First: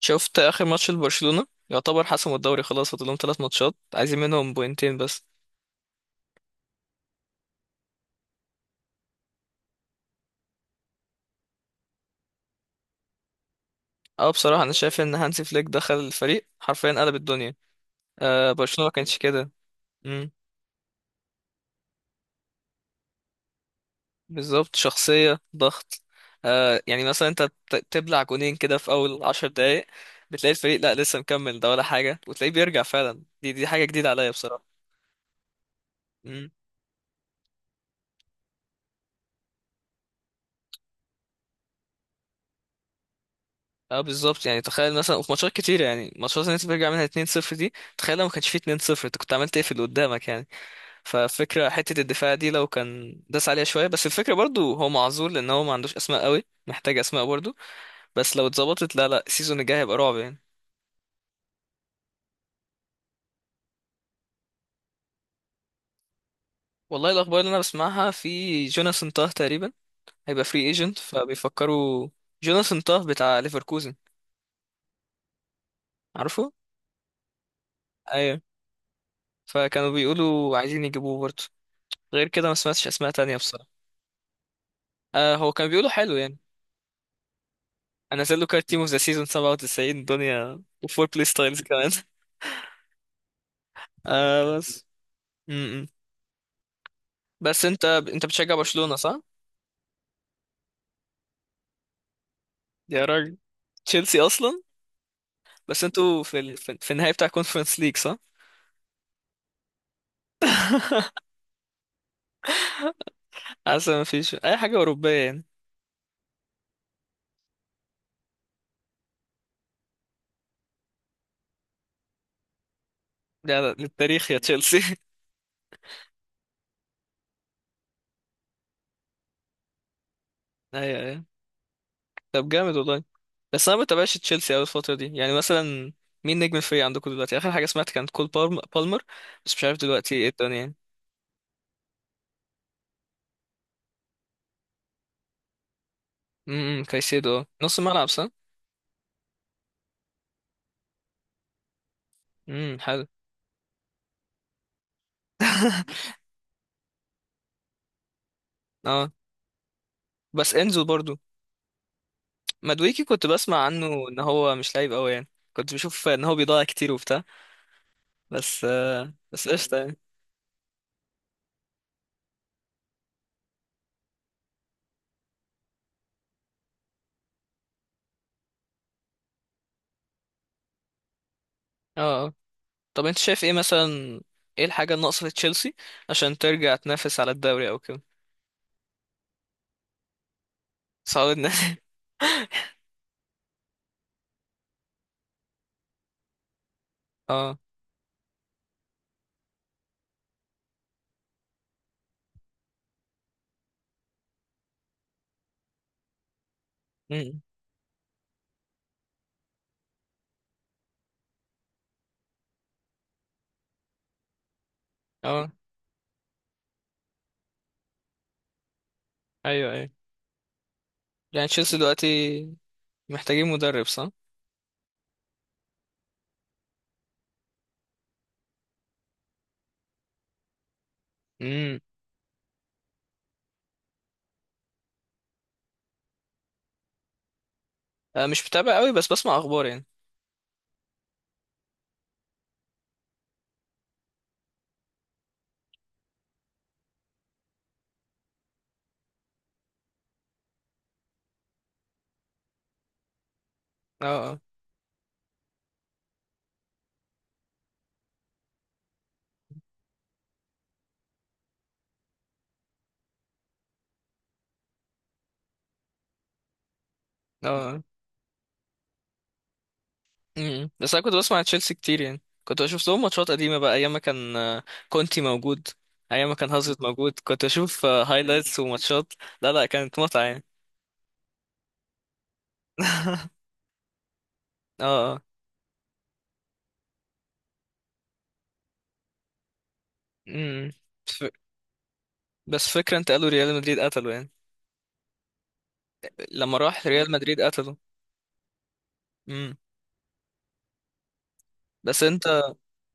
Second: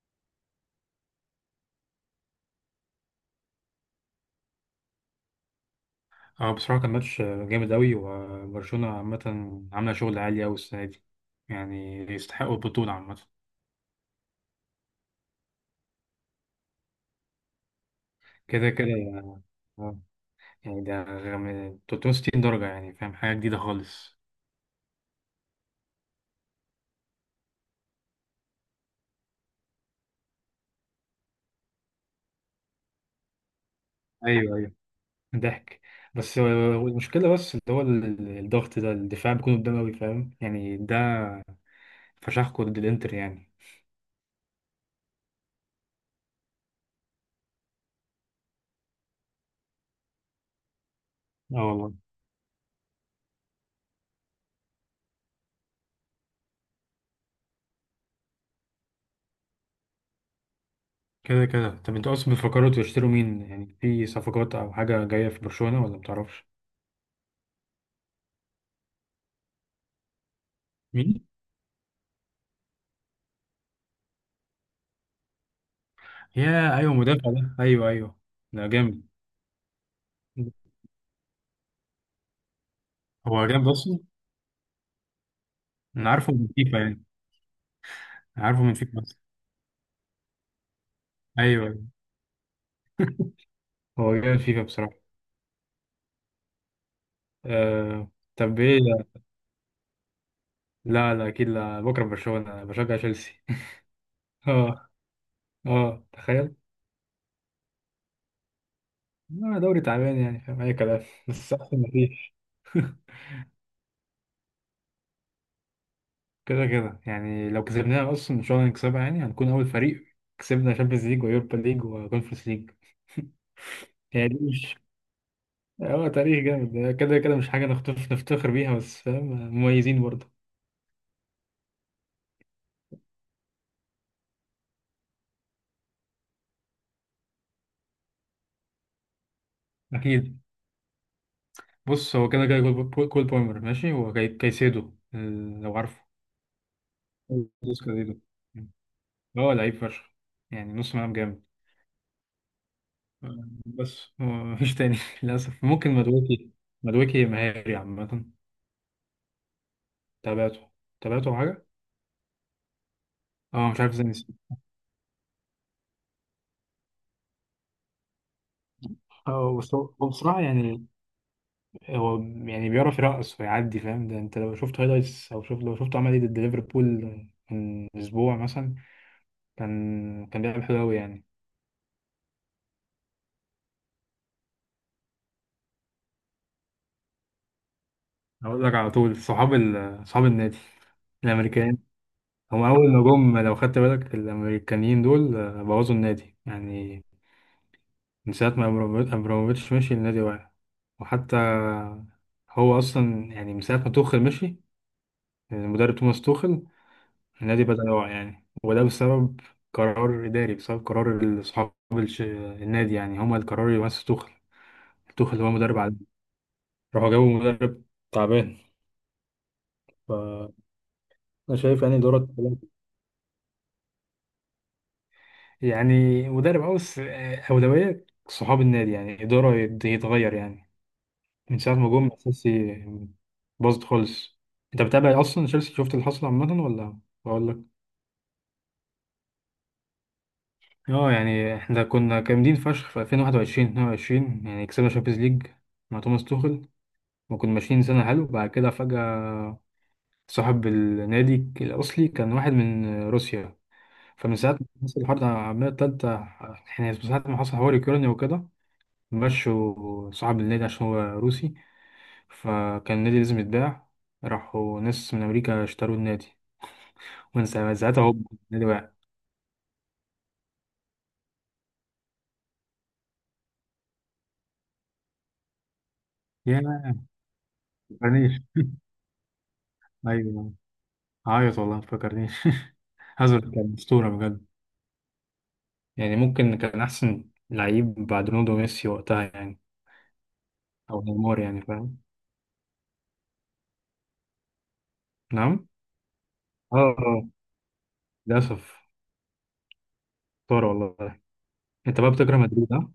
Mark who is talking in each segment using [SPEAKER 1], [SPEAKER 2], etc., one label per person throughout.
[SPEAKER 1] شفت اخر ماتش لبرشلونة، يعتبر حسموا الدوري خلاص، فاضل لهم ثلاث ماتشات عايزين منهم بوينتين بس.
[SPEAKER 2] اه بصراحة كان ماتش جامد أوي، وبرشلونة عامة عاملة شغل عالي أوي السنة دي. يعني يستحقوا البطولة عامة.
[SPEAKER 1] اه بصراحة انا شايف ان هانسي فليك دخل الفريق حرفيا قلب الدنيا. آه
[SPEAKER 2] كده
[SPEAKER 1] برشلونة
[SPEAKER 2] كده
[SPEAKER 1] ما كانش
[SPEAKER 2] يعني.
[SPEAKER 1] كده.
[SPEAKER 2] آه،
[SPEAKER 1] امم
[SPEAKER 2] يعني ده 360 درجة، يعني فاهم، حاجة جديدة خالص.
[SPEAKER 1] بالظبط، شخصية ضغط. آه يعني مثلا انت تبلع جونين كده في اول عشر دقايق، بتلاقي الفريق لا لسه مكمل ده ولا حاجة، وتلاقيه بيرجع، فعلا دي حاجة جديدة عليا
[SPEAKER 2] ايوه ايوه.
[SPEAKER 1] بصراحة.
[SPEAKER 2] ضحك. بس هو
[SPEAKER 1] امم.
[SPEAKER 2] المشكلة، بس اللي هو الضغط ده، الدفاع بيكون قدام أوي، فاهم يعني؟ ده فشخكوا ضد الإنتر يعني.
[SPEAKER 1] اه بالظبط، يعني تخيل مثلا، وفي ماتشات كتيرة يعني، ماتشات اللي انت بترجع منها 2-0 دي، تخيل لو ما كانش فيه 2-0 انت كنت عملت ايه في اللي قدامك يعني.
[SPEAKER 2] اه
[SPEAKER 1] ففكرة
[SPEAKER 2] والله.
[SPEAKER 1] حتة الدفاع دي لو كان داس عليها شوية بس، الفكرة برضو هو معذور لأن هو ما عندوش أسماء قوي، محتاج أسماء برضو. بس لو اتظبطت، لا لا، السيزون الجاي هيبقى رعب يعني.
[SPEAKER 2] كده كده. طب انتوا أصلا بتفكروا تشتروا مين؟ يعني في صفقات أو حاجة جاية في برشلونة ولا متعرفش؟
[SPEAKER 1] والله الأخبار اللي أنا بسمعها في جوناثان تاه تقريبا، هيبقى فري ايجنت
[SPEAKER 2] مين؟
[SPEAKER 1] فبيفكروا. جوناثان تاه بتاع ليفركوزن. عارفه؟
[SPEAKER 2] يا ايوه، مدافع ده، ايوه ايوه.
[SPEAKER 1] أيوه.
[SPEAKER 2] ده جامد.
[SPEAKER 1] فكانوا بيقولوا عايزين يجيبوه برضو، غير كده ما سمعتش أسماء تانية
[SPEAKER 2] هو جامد
[SPEAKER 1] بصراحة.
[SPEAKER 2] اصلا.
[SPEAKER 1] آه هو كان بيقولوا
[SPEAKER 2] انا
[SPEAKER 1] حلو
[SPEAKER 2] عارفه
[SPEAKER 1] يعني.
[SPEAKER 2] من فيفا يعني.
[SPEAKER 1] أنا نزل له
[SPEAKER 2] عارفه
[SPEAKER 1] كارت
[SPEAKER 2] من
[SPEAKER 1] تيم اوف ذا
[SPEAKER 2] فيفا بس.
[SPEAKER 1] سيزون 97 دنيا، وفور بلاي ستايلز
[SPEAKER 2] ايوه، أيوة.
[SPEAKER 1] كمان.
[SPEAKER 2] هو جامد
[SPEAKER 1] آه
[SPEAKER 2] فيفا
[SPEAKER 1] بس.
[SPEAKER 2] بصراحه.
[SPEAKER 1] م- م. بس انت
[SPEAKER 2] آه...
[SPEAKER 1] انت بتشجع
[SPEAKER 2] طب ايه
[SPEAKER 1] برشلونة صح؟
[SPEAKER 2] ده؟ لا لا اكيد، لا، بكره برشلونه، انا بشجع
[SPEAKER 1] يا راجل،
[SPEAKER 2] تشيلسي.
[SPEAKER 1] تشيلسي اصلا؟
[SPEAKER 2] اه.
[SPEAKER 1] بس
[SPEAKER 2] اه
[SPEAKER 1] انتوا في
[SPEAKER 2] تخيل.
[SPEAKER 1] في النهاية بتاع كونفرنس ليج صح؟
[SPEAKER 2] لا دوري تعبان، يعني فاهم اي كلام، بس احسن ما فيش.
[SPEAKER 1] حاسس ما فيش اي حاجة اوروبية يعني.
[SPEAKER 2] كده كده يعني، لو كسبناها اصلا ان شاء الله نكسبها، يعني هنكون اول فريق كسبنا شامبيونز ليج ويوروبا ليج وكونفرنس ليج.
[SPEAKER 1] لا لا،
[SPEAKER 2] هي
[SPEAKER 1] للتاريخ يا
[SPEAKER 2] دي مش.
[SPEAKER 1] تشيلسي.
[SPEAKER 2] هو تاريخ جامد كده كده، مش حاجة نفتخر بيها، بس فاهم، مميزين برضه.
[SPEAKER 1] ايوه ايوه. طب جامد والله. بس انا ما بتابعش تشيلسي اوي الفترة دي، يعني مثلا مين نجم الفريق عندكم دلوقتي؟ اخر حاجة سمعت كانت كول بالمر، بس مش عارف دلوقتي ايه
[SPEAKER 2] اكيد.
[SPEAKER 1] الدنيا يعني.
[SPEAKER 2] بص، هو كده كده كول بومر ماشي، هو كايسيدو لو عارفه.
[SPEAKER 1] امم، كايسيدو؟ اه، نص
[SPEAKER 2] جوز
[SPEAKER 1] ملعب
[SPEAKER 2] كايسيدو،
[SPEAKER 1] صح؟
[SPEAKER 2] هو لعيب فشخ، يعني نص ملعب جامد.
[SPEAKER 1] امم، حلو.
[SPEAKER 2] بس هو مفيش تاني للاسف، ممكن مدويكي. مدويكي مهاري عامه.
[SPEAKER 1] اه، بس
[SPEAKER 2] تابعته.
[SPEAKER 1] انزو برضو.
[SPEAKER 2] تابعته أو حاجه.
[SPEAKER 1] مدويكي كنت بسمع
[SPEAKER 2] اه مش
[SPEAKER 1] عنه
[SPEAKER 2] عارف ازاي
[SPEAKER 1] ان
[SPEAKER 2] نسيت.
[SPEAKER 1] هو مش لعيب قوي يعني، كنت بشوف ان هو بيضيع كتير وبتاع، بس آه، بس
[SPEAKER 2] اه بس
[SPEAKER 1] قشطه
[SPEAKER 2] هو
[SPEAKER 1] يعني.
[SPEAKER 2] هو بصراحه يعني، هو، يعني بيعرف يرقص ويعدي، فاهم؟ ده انت لو شفت هايلايتس، او شفت لو شفته عمل ايه ضد ليفربول من اسبوع مثلا. كان بيلعب حلو قوي يعني.
[SPEAKER 1] اه آه. طب انت شايف ايه مثلا، ايه الحاجه الناقصه في تشيلسي عشان ترجع تنافس على الدوري او كده؟
[SPEAKER 2] اقول لك على طول، صحاب النادي،
[SPEAKER 1] صعب ان
[SPEAKER 2] الامريكان. هم اول ما جم، لو خدت بالك، الامريكانيين دول آه، بوظوا النادي يعني.
[SPEAKER 1] اه.
[SPEAKER 2] من ساعه ما ابراموفيتش مشي، النادي واقع. وحتى هو اصلا يعني من ساعه ما توخل مشي، المدرب توماس توخل،
[SPEAKER 1] امم.
[SPEAKER 2] النادي بدأ يقع يعني. وده بسبب قرار إداري، بسبب قرار النادي، يعني هما القرار اللي مسك توخل. توخل هو
[SPEAKER 1] اه.
[SPEAKER 2] مدرب عادي. راحوا جابوا مدرب تعبان.
[SPEAKER 1] ايوه ايوه،
[SPEAKER 2] فأنا
[SPEAKER 1] يعني تشيلسي
[SPEAKER 2] شايف يعني إدارة،
[SPEAKER 1] دلوقتي محتاجين مدرب صح؟
[SPEAKER 2] يعني مدرب أو بس، أولوية صحاب النادي يعني إدارة يتغير يعني. من ساعة
[SPEAKER 1] امم.
[SPEAKER 2] ما جم أساسي، باظت خالص. أنت بتابع أصلا تشيلسي، شفت اللي حصل عامة ولا أقول لك؟
[SPEAKER 1] آه، مش متابع قوي بس بسمع اخبار يعني.
[SPEAKER 2] اه يعني احنا كنا جامدين فشخ في 2021 22، يعني كسبنا شامبيونز ليج مع توماس توخل. وكنا ماشيين سنة حلو، بعد كده فجأة، صاحب النادي الأصلي كان واحد من روسيا. فمن
[SPEAKER 1] اه
[SPEAKER 2] ساعة ما حصل الحرب العالمية التالتة، احنا من ساعة ما حصل حوار يوكرانيا وكده، مشوا صاحب النادي عشان هو روسي. فكان النادي لازم يتباع. راحوا ناس من أمريكا اشتروا النادي. ومن
[SPEAKER 1] اه. اه.
[SPEAKER 2] ساعتها هو النادي وقع.
[SPEAKER 1] مم. بس انا كنت بسمع تشيلسي كتير، يعني كنت بشوف لهم ماتشات قديمه بقى، ايام ما كان آه، كونتي موجود، ايام ما كان
[SPEAKER 2] يا
[SPEAKER 1] هازارد
[SPEAKER 2] ما،
[SPEAKER 1] موجود، كنت اشوف
[SPEAKER 2] تفكرنيش.
[SPEAKER 1] هايلايتس وماتشات. لا لا، كانت متعه يعني.
[SPEAKER 2] أيوة. عيط والله ما تفكرنيش هازارد كان أسطورة بجد.
[SPEAKER 1] اه اه.
[SPEAKER 2] يعني ممكن كان أحسن لعيب بعد رونالدو وميسي وقتها يعني.
[SPEAKER 1] مم.
[SPEAKER 2] أو
[SPEAKER 1] ف-
[SPEAKER 2] نيمار، يعني فاهم.
[SPEAKER 1] بس فكرة انت قالوا ريال مدريد قتله يعني،
[SPEAKER 2] نعم.
[SPEAKER 1] لما
[SPEAKER 2] اه
[SPEAKER 1] راح ريال
[SPEAKER 2] آه،
[SPEAKER 1] مدريد قتله.
[SPEAKER 2] للأسف.
[SPEAKER 1] مم.
[SPEAKER 2] طار والله. أنت
[SPEAKER 1] بس
[SPEAKER 2] بقى
[SPEAKER 1] انت،
[SPEAKER 2] بتكره مدريد، ها؟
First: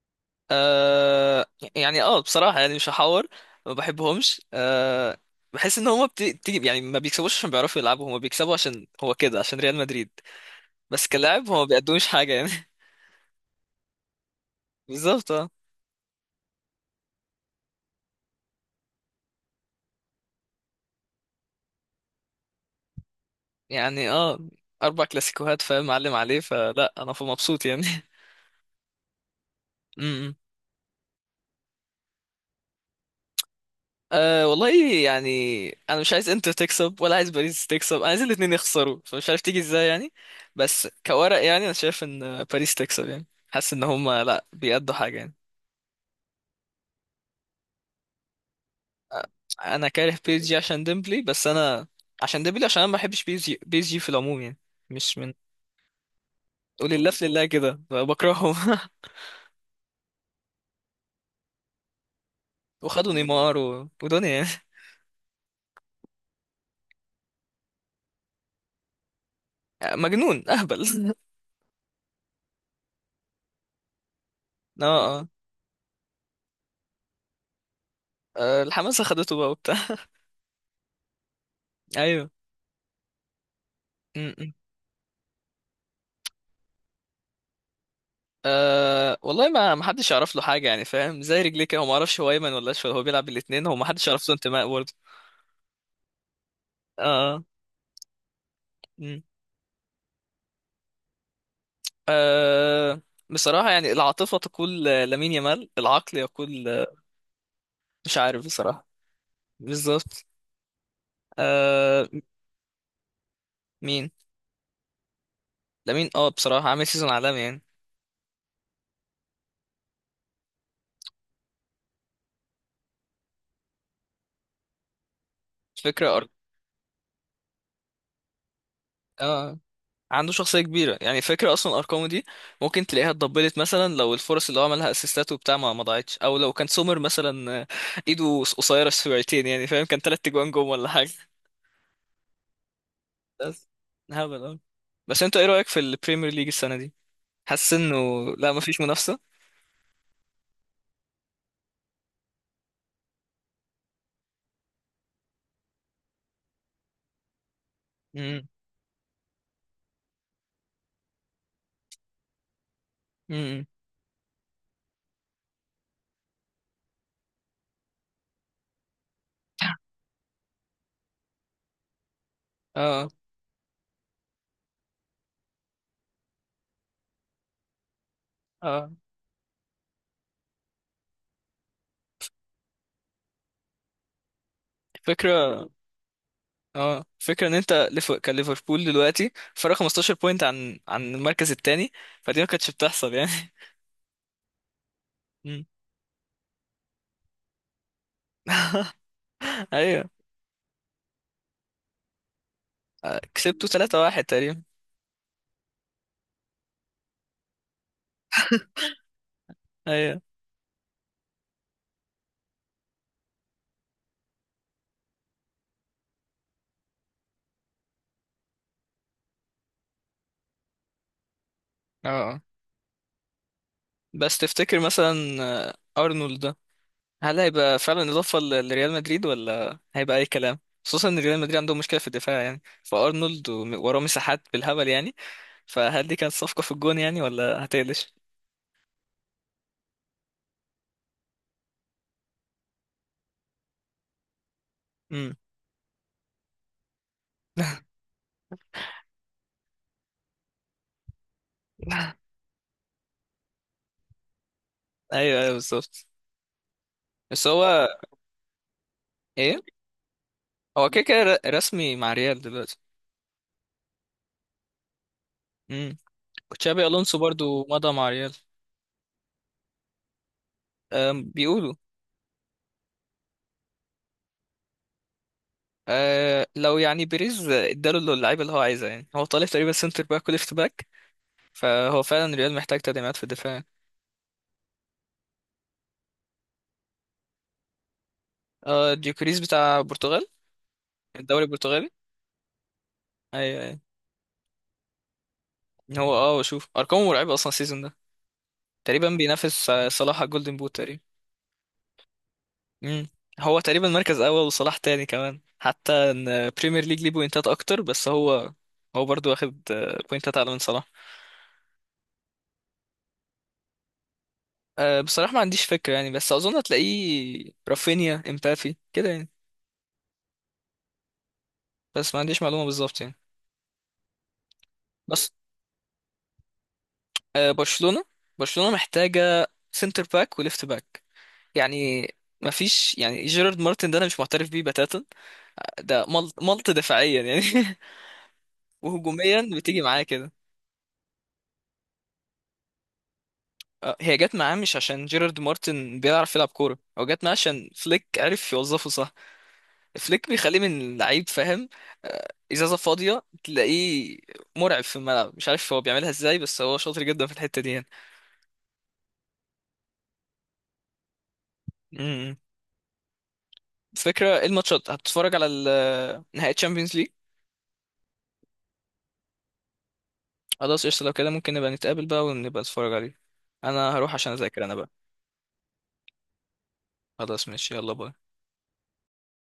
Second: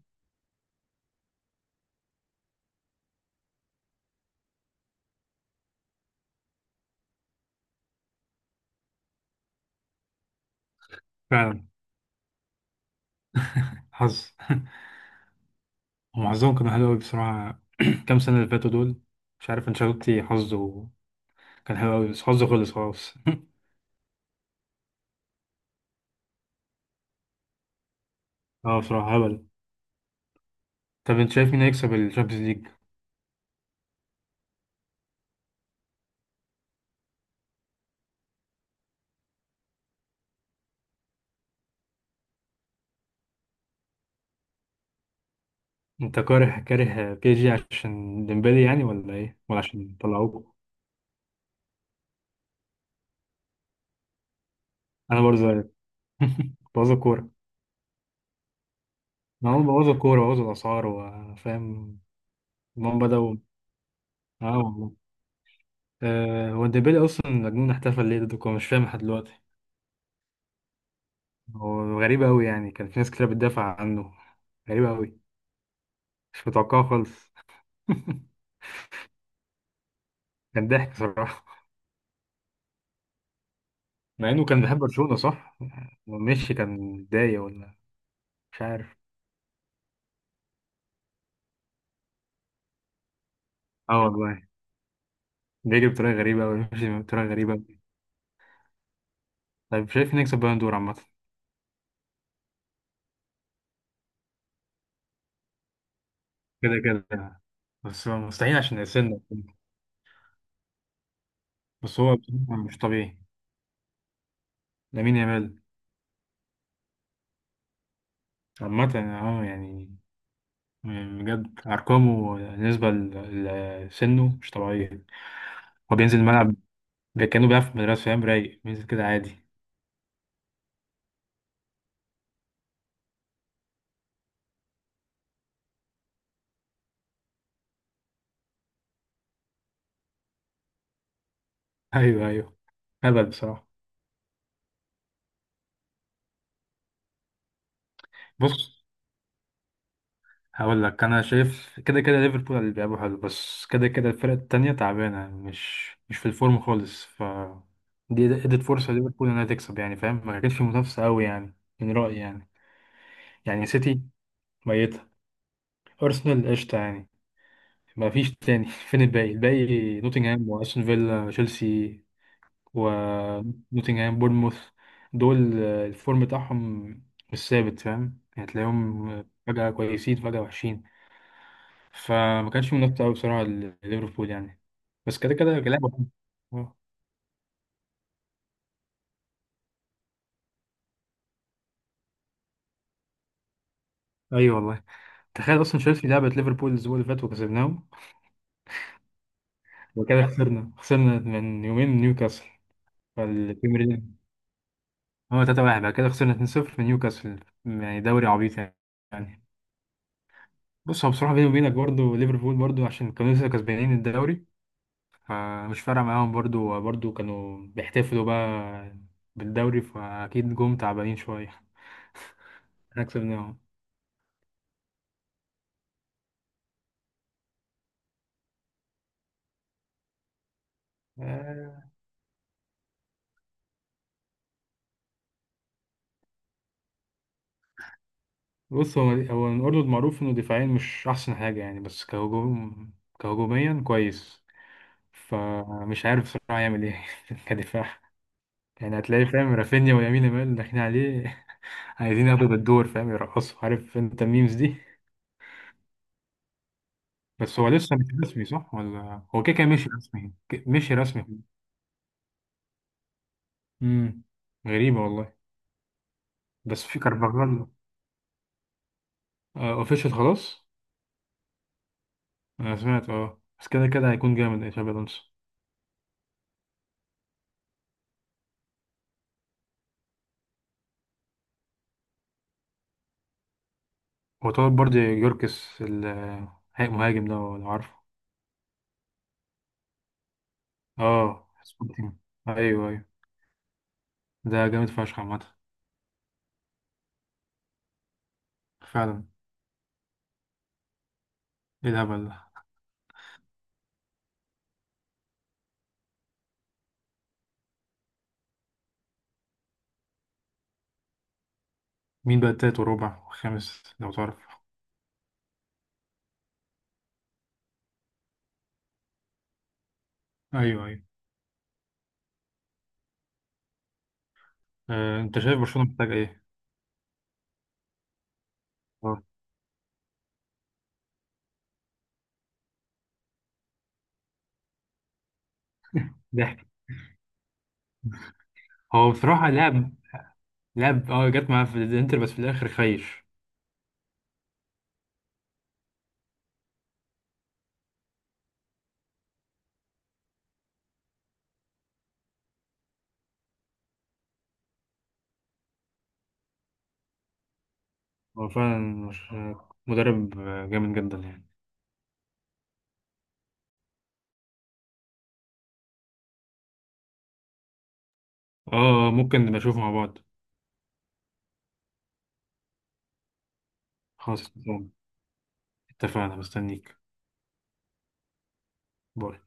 [SPEAKER 1] آه. يعني اه بصراحة، يعني مش هحور، ما بحبهمش آه. بحس ان هما بتيجي يعني ما بيكسبوش عشان بيعرفوا يلعبوا، هما بيكسبوا عشان هو كده، عشان ريال مدريد، بس كلاعب هما ما
[SPEAKER 2] فعلا.
[SPEAKER 1] بيقدموش حاجة يعني.
[SPEAKER 2] حظ
[SPEAKER 1] بالظبط اه.
[SPEAKER 2] هم حظهم كان حلو أوي بصراحة كام سنة اللي فاتوا دول. مش عارف أنشيلوتي، حظه كان حلو أوي بس حظه خلص خلاص.
[SPEAKER 1] يعني اه اربع كلاسيكوهات، فاهم معلم عليه، فلا انا مبسوط يعني.
[SPEAKER 2] اه بصراحة هبل.
[SPEAKER 1] امم.
[SPEAKER 2] طب أنت شايف مين هيكسب الشامبيونز ليج؟
[SPEAKER 1] أه والله يعني، انا مش عايز انتر تكسب ولا عايز باريس تكسب، انا عايز الاتنين يخسروا، فمش عارف تيجي ازاي يعني. بس كورق يعني، انا شايف ان باريس تكسب يعني، حاسس ان هما لا بيأدوا حاجة يعني.
[SPEAKER 2] أنت كاره كاره بي جي عشان ديمبلي يعني، ولا
[SPEAKER 1] آه،
[SPEAKER 2] إيه؟ ولا
[SPEAKER 1] انا
[SPEAKER 2] عشان
[SPEAKER 1] كاره بي اس
[SPEAKER 2] طلعوكوا؟
[SPEAKER 1] جي عشان ديمبلي، بس انا عشان ديمبلي، عشان انا ما بحبش بي اس جي، بي اس جي في العموم يعني، مش
[SPEAKER 2] أنا
[SPEAKER 1] من.
[SPEAKER 2] برضه زيك بوظوا
[SPEAKER 1] ولله في
[SPEAKER 2] الكورة.
[SPEAKER 1] لله كده بكرههم.
[SPEAKER 2] ما هم بوظوا الكورة، بوظوا الأسعار، وفاهم. هم
[SPEAKER 1] وخدوا
[SPEAKER 2] بدأوا.
[SPEAKER 1] نيمار ودنيا يعني.
[SPEAKER 2] اه والله. آه، هو ديمبلي أصلا مجنون، احتفل ليه ضدكم؟ مش فاهم لحد دلوقتي.
[SPEAKER 1] آه، مجنون اهبل.
[SPEAKER 2] هو غريب أوي يعني، كان في ناس كتير بتدافع عنه. غريب
[SPEAKER 1] اه
[SPEAKER 2] أوي.
[SPEAKER 1] اه.
[SPEAKER 2] مش متوقعه خالص
[SPEAKER 1] آه، الحماسة خدته بقى وبتاع.
[SPEAKER 2] كان ضحك صراحة.
[SPEAKER 1] ايوه.
[SPEAKER 2] مع
[SPEAKER 1] م-
[SPEAKER 2] إنه
[SPEAKER 1] م.
[SPEAKER 2] كان بيحب برشلونة صح؟ مشي كان متضايق ولا؟ مش عارف.
[SPEAKER 1] أه والله، ما حدش يعرف له حاجة يعني، فاهم زي رجليك، هو ما اعرفش هو ايمن ولا اشول، هو بيلعب الاثنين، هو ما
[SPEAKER 2] اه
[SPEAKER 1] حدش يعرف له
[SPEAKER 2] والله.
[SPEAKER 1] انتماء برضه.
[SPEAKER 2] بيجري بطريقة غريبة أوي، ماشي بطريقة
[SPEAKER 1] اه.
[SPEAKER 2] غريبة أوي.
[SPEAKER 1] م.
[SPEAKER 2] طيب، شايف نكسب بالون دور عامة.
[SPEAKER 1] أه بصراحة يعني، العاطفة تقول آه، لامين يامال، العقل يقول
[SPEAKER 2] كده
[SPEAKER 1] آه،
[SPEAKER 2] كده، بس
[SPEAKER 1] مش
[SPEAKER 2] هو
[SPEAKER 1] عارف
[SPEAKER 2] مستحيل عشان
[SPEAKER 1] بصراحة.
[SPEAKER 2] السن.
[SPEAKER 1] بالظبط.
[SPEAKER 2] بس
[SPEAKER 1] أه.
[SPEAKER 2] هو بصراحة مش طبيعي.
[SPEAKER 1] مين؟
[SPEAKER 2] لامين يامال.
[SPEAKER 1] لامين، اه بصراحة عامل سيزون عالمي يعني.
[SPEAKER 2] عامة اه يعني، بجد أرقامه بالنسبة لسنه مش طبيعية. هو
[SPEAKER 1] الفكرة
[SPEAKER 2] بينزل الملعب، ده كانوا بقى في المدرسة فاهم، رايق بينزل كده عادي.
[SPEAKER 1] اه، عنده شخصية كبيرة يعني، فكرة أصلا أرقامه دي ممكن تلاقيها اتضبلت، مثلا لو الفرص اللي هو عملها أسيستات وبتاع ما ضاعتش، أو لو كان سومر مثلا آه، إيده قصيرة شويتين يعني، فاهم كان تلات تجوان جم ولا حاجة.
[SPEAKER 2] أيوه أيوه، هبل بصراحة.
[SPEAKER 1] بس. هبل أوي. بس أنت إيه رأيك في البريمير ليج السنة دي؟ حاسس إنه، لا مفيش
[SPEAKER 2] بص،
[SPEAKER 1] منافسة؟
[SPEAKER 2] هقول لك، أنا شايف كده كده ليفربول اللي بيلعبوا حلو، بس كده كده الفرق التانية تعبانة، مش في الفورم خالص. ف دي
[SPEAKER 1] امم.
[SPEAKER 2] ادت فرصة ليفربول إنها تكسب، يعني فاهم، ما كانش في منافسة أوي يعني، من رأيي يعني.
[SPEAKER 1] امم.
[SPEAKER 2] يعني سيتي ميتة. أرسنال قشطة يعني. ما فيش تاني فين الباقي؟ الباقي نوتنغهام وأستون فيلا تشيلسي
[SPEAKER 1] اه
[SPEAKER 2] ونوتنغهام بورنموث. دول آه، الفورم بتاعهم مش ثابت، فاهم يعني؟
[SPEAKER 1] اه.
[SPEAKER 2] تلاقيهم فجأة كويسين فجأة وحشين. فما كانش منافسة أوي بصراحة لليفربول يعني. بس كده كده
[SPEAKER 1] فكرة.
[SPEAKER 2] لعبة حلوة. آه.
[SPEAKER 1] اه فكرة ان انت كان ليفربول دلوقتي فرق 15 بوينت عن المركز التاني، فدي ما كانتش بتحصل يعني.
[SPEAKER 2] أيوة والله. تخيل
[SPEAKER 1] مم.
[SPEAKER 2] أصلا تشيلسي لعبت ليفربول الأسبوع اللي فات وكسبناهم
[SPEAKER 1] ايوه.
[SPEAKER 2] وكده، خسرنا من يومين من نيوكاسل.
[SPEAKER 1] آه، كسبتوا
[SPEAKER 2] فالبريمير ليج.
[SPEAKER 1] 3-1 تقريبا.
[SPEAKER 2] هو 3-1. بعد كده خسرنا 2-0 من نيوكاسل. يعني دوري عبيط يعني يعني.
[SPEAKER 1] ايوه.
[SPEAKER 2] بص، هو بصراحة بيني وبينك، برضه ليفربول برضه عشان كانوا لسه كسبانين الدوري، فمش فارقة معاهم، برضو كانوا بيحتفلوا بقى بالدوري، فأكيد جم تعبانين شوية.
[SPEAKER 1] اه.
[SPEAKER 2] احنا كسبناهم.
[SPEAKER 1] بس تفتكر مثلا آه، ارنولد ده هل هيبقى فعلا اضافه لريال مدريد ولا هيبقى اي كلام؟ خصوصا ان ريال مدريد عندهم
[SPEAKER 2] آه،
[SPEAKER 1] مشكله في الدفاع يعني، فارنولد وراه مساحات بالهبل يعني، فهل دي كانت صفقه في الجون يعني ولا هتقلش؟
[SPEAKER 2] بص، هو الأردن معروف إنه دفاعيا مش أحسن حاجة يعني، بس كهجوم، كهجوميا كويس.
[SPEAKER 1] امم.
[SPEAKER 2] فمش عارف بصراحة يعمل إيه كدفاع. يعني هتلاقي فاهم رافينيا ويمين يامال داخلين عليه عايزين ياخدوا بالدور فاهم يرقصوا، عارف أنت الميمز دي.
[SPEAKER 1] ايوه ايوه بالظبط. بس
[SPEAKER 2] بس هو
[SPEAKER 1] هو،
[SPEAKER 2] لسه مش رسمي صح؟ ولا هو كده
[SPEAKER 1] ايه،
[SPEAKER 2] كده مشي رسمي،
[SPEAKER 1] هو
[SPEAKER 2] مشي
[SPEAKER 1] كده كده
[SPEAKER 2] رسمي.
[SPEAKER 1] رسمي مع ريال دلوقتي.
[SPEAKER 2] امم، غريبة والله.
[SPEAKER 1] امم.
[SPEAKER 2] بس
[SPEAKER 1] تشابي
[SPEAKER 2] في
[SPEAKER 1] الونسو برضو
[SPEAKER 2] كارفاغال،
[SPEAKER 1] مضى مع ريال.
[SPEAKER 2] اوفيشال خلاص.
[SPEAKER 1] أم، بيقولوا.
[SPEAKER 2] انا سمعت اه، بس كده كده هيكون جامد إيه، شابي الونسو.
[SPEAKER 1] أه لو يعني بيريز اداله اللعيبه اللي هو عايزها يعني، هو طالب تقريبا سنتر باك وليفت باك، فهو فعلا الريال محتاج تدعيمات في الدفاع.
[SPEAKER 2] هو طلب برضه يوركس المهاجم ده، لو عارفه.
[SPEAKER 1] اه، ديوكريس بتاع البرتغال، الدوري
[SPEAKER 2] اه
[SPEAKER 1] البرتغالي.
[SPEAKER 2] سبورتينج. ايوه ايوه.
[SPEAKER 1] ايوه ايوه.
[SPEAKER 2] ده جامد فشخ عامة.
[SPEAKER 1] هو اه شوف ارقامه مرعبه اصلا السيزون ده، تقريبا
[SPEAKER 2] فعلا،
[SPEAKER 1] بينافس آه، صلاح على الجولدن بوت تقريبا.
[SPEAKER 2] ايه الهبل ده.
[SPEAKER 1] امم. هو تقريبا مركز اول وصلاح تاني، كمان حتى ان بريمير ليج ليه بوينتات اكتر، بس هو، هو برضو واخد آه، بوينتات اعلى من صلاح.
[SPEAKER 2] مين بقى التالت وربع وخامس لو تعرف؟
[SPEAKER 1] أه بصراحه ما عنديش فكره يعني، بس اظن هتلاقيه رافينيا امبافي كده يعني،
[SPEAKER 2] ايوه ايوه.
[SPEAKER 1] بس ما عنديش معلومه بالظبط يعني.
[SPEAKER 2] آه،
[SPEAKER 1] بس.
[SPEAKER 2] انت شايف برشلونة محتاج ايه؟
[SPEAKER 1] أه برشلونه، برشلونه
[SPEAKER 2] اه
[SPEAKER 1] محتاجه سنتر باك وليفت باك يعني. ما فيش يعني، جيرارد مارتن ده انا مش معترف بيه بتاتا، ده ملط,
[SPEAKER 2] ضحك.
[SPEAKER 1] ملط دفاعيا يعني.
[SPEAKER 2] هو
[SPEAKER 1] وهجوميا
[SPEAKER 2] بصراحة
[SPEAKER 1] بتيجي
[SPEAKER 2] لعب
[SPEAKER 1] معاه كده.
[SPEAKER 2] لعب اه جت معاه في الانتر بس في الاخر خيش.
[SPEAKER 1] آه، هي جت معاه مش عشان جيرارد مارتن بيعرف يلعب كوره، هو جت معاه عشان فليك عرف يوظفه صح، فليك بيخليه من لعيب فاهم، آه، ازازه فاضيه تلاقيه مرعب في الملعب، مش عارف هو بيعملها ازاي، بس هو شاطر جدا في الحته دي يعني.
[SPEAKER 2] هو فعلا، مش آه، مدرب آه، جامد جدا يعني.
[SPEAKER 1] امم. فكره إيه الماتشات، هتتفرج على نهائي تشامبيونز ليج؟
[SPEAKER 2] اه ممكن نبقى نشوفه مع بعض.
[SPEAKER 1] خلاص قشطه، لو كده ممكن نبقى نتقابل بقى ونبقى نتفرج عليه. انا هروح عشان
[SPEAKER 2] خلاص
[SPEAKER 1] اذاكر انا بقى.
[SPEAKER 2] اتفقنا، مستنيك.
[SPEAKER 1] خلاص ماشي يلا باي.
[SPEAKER 2] باي.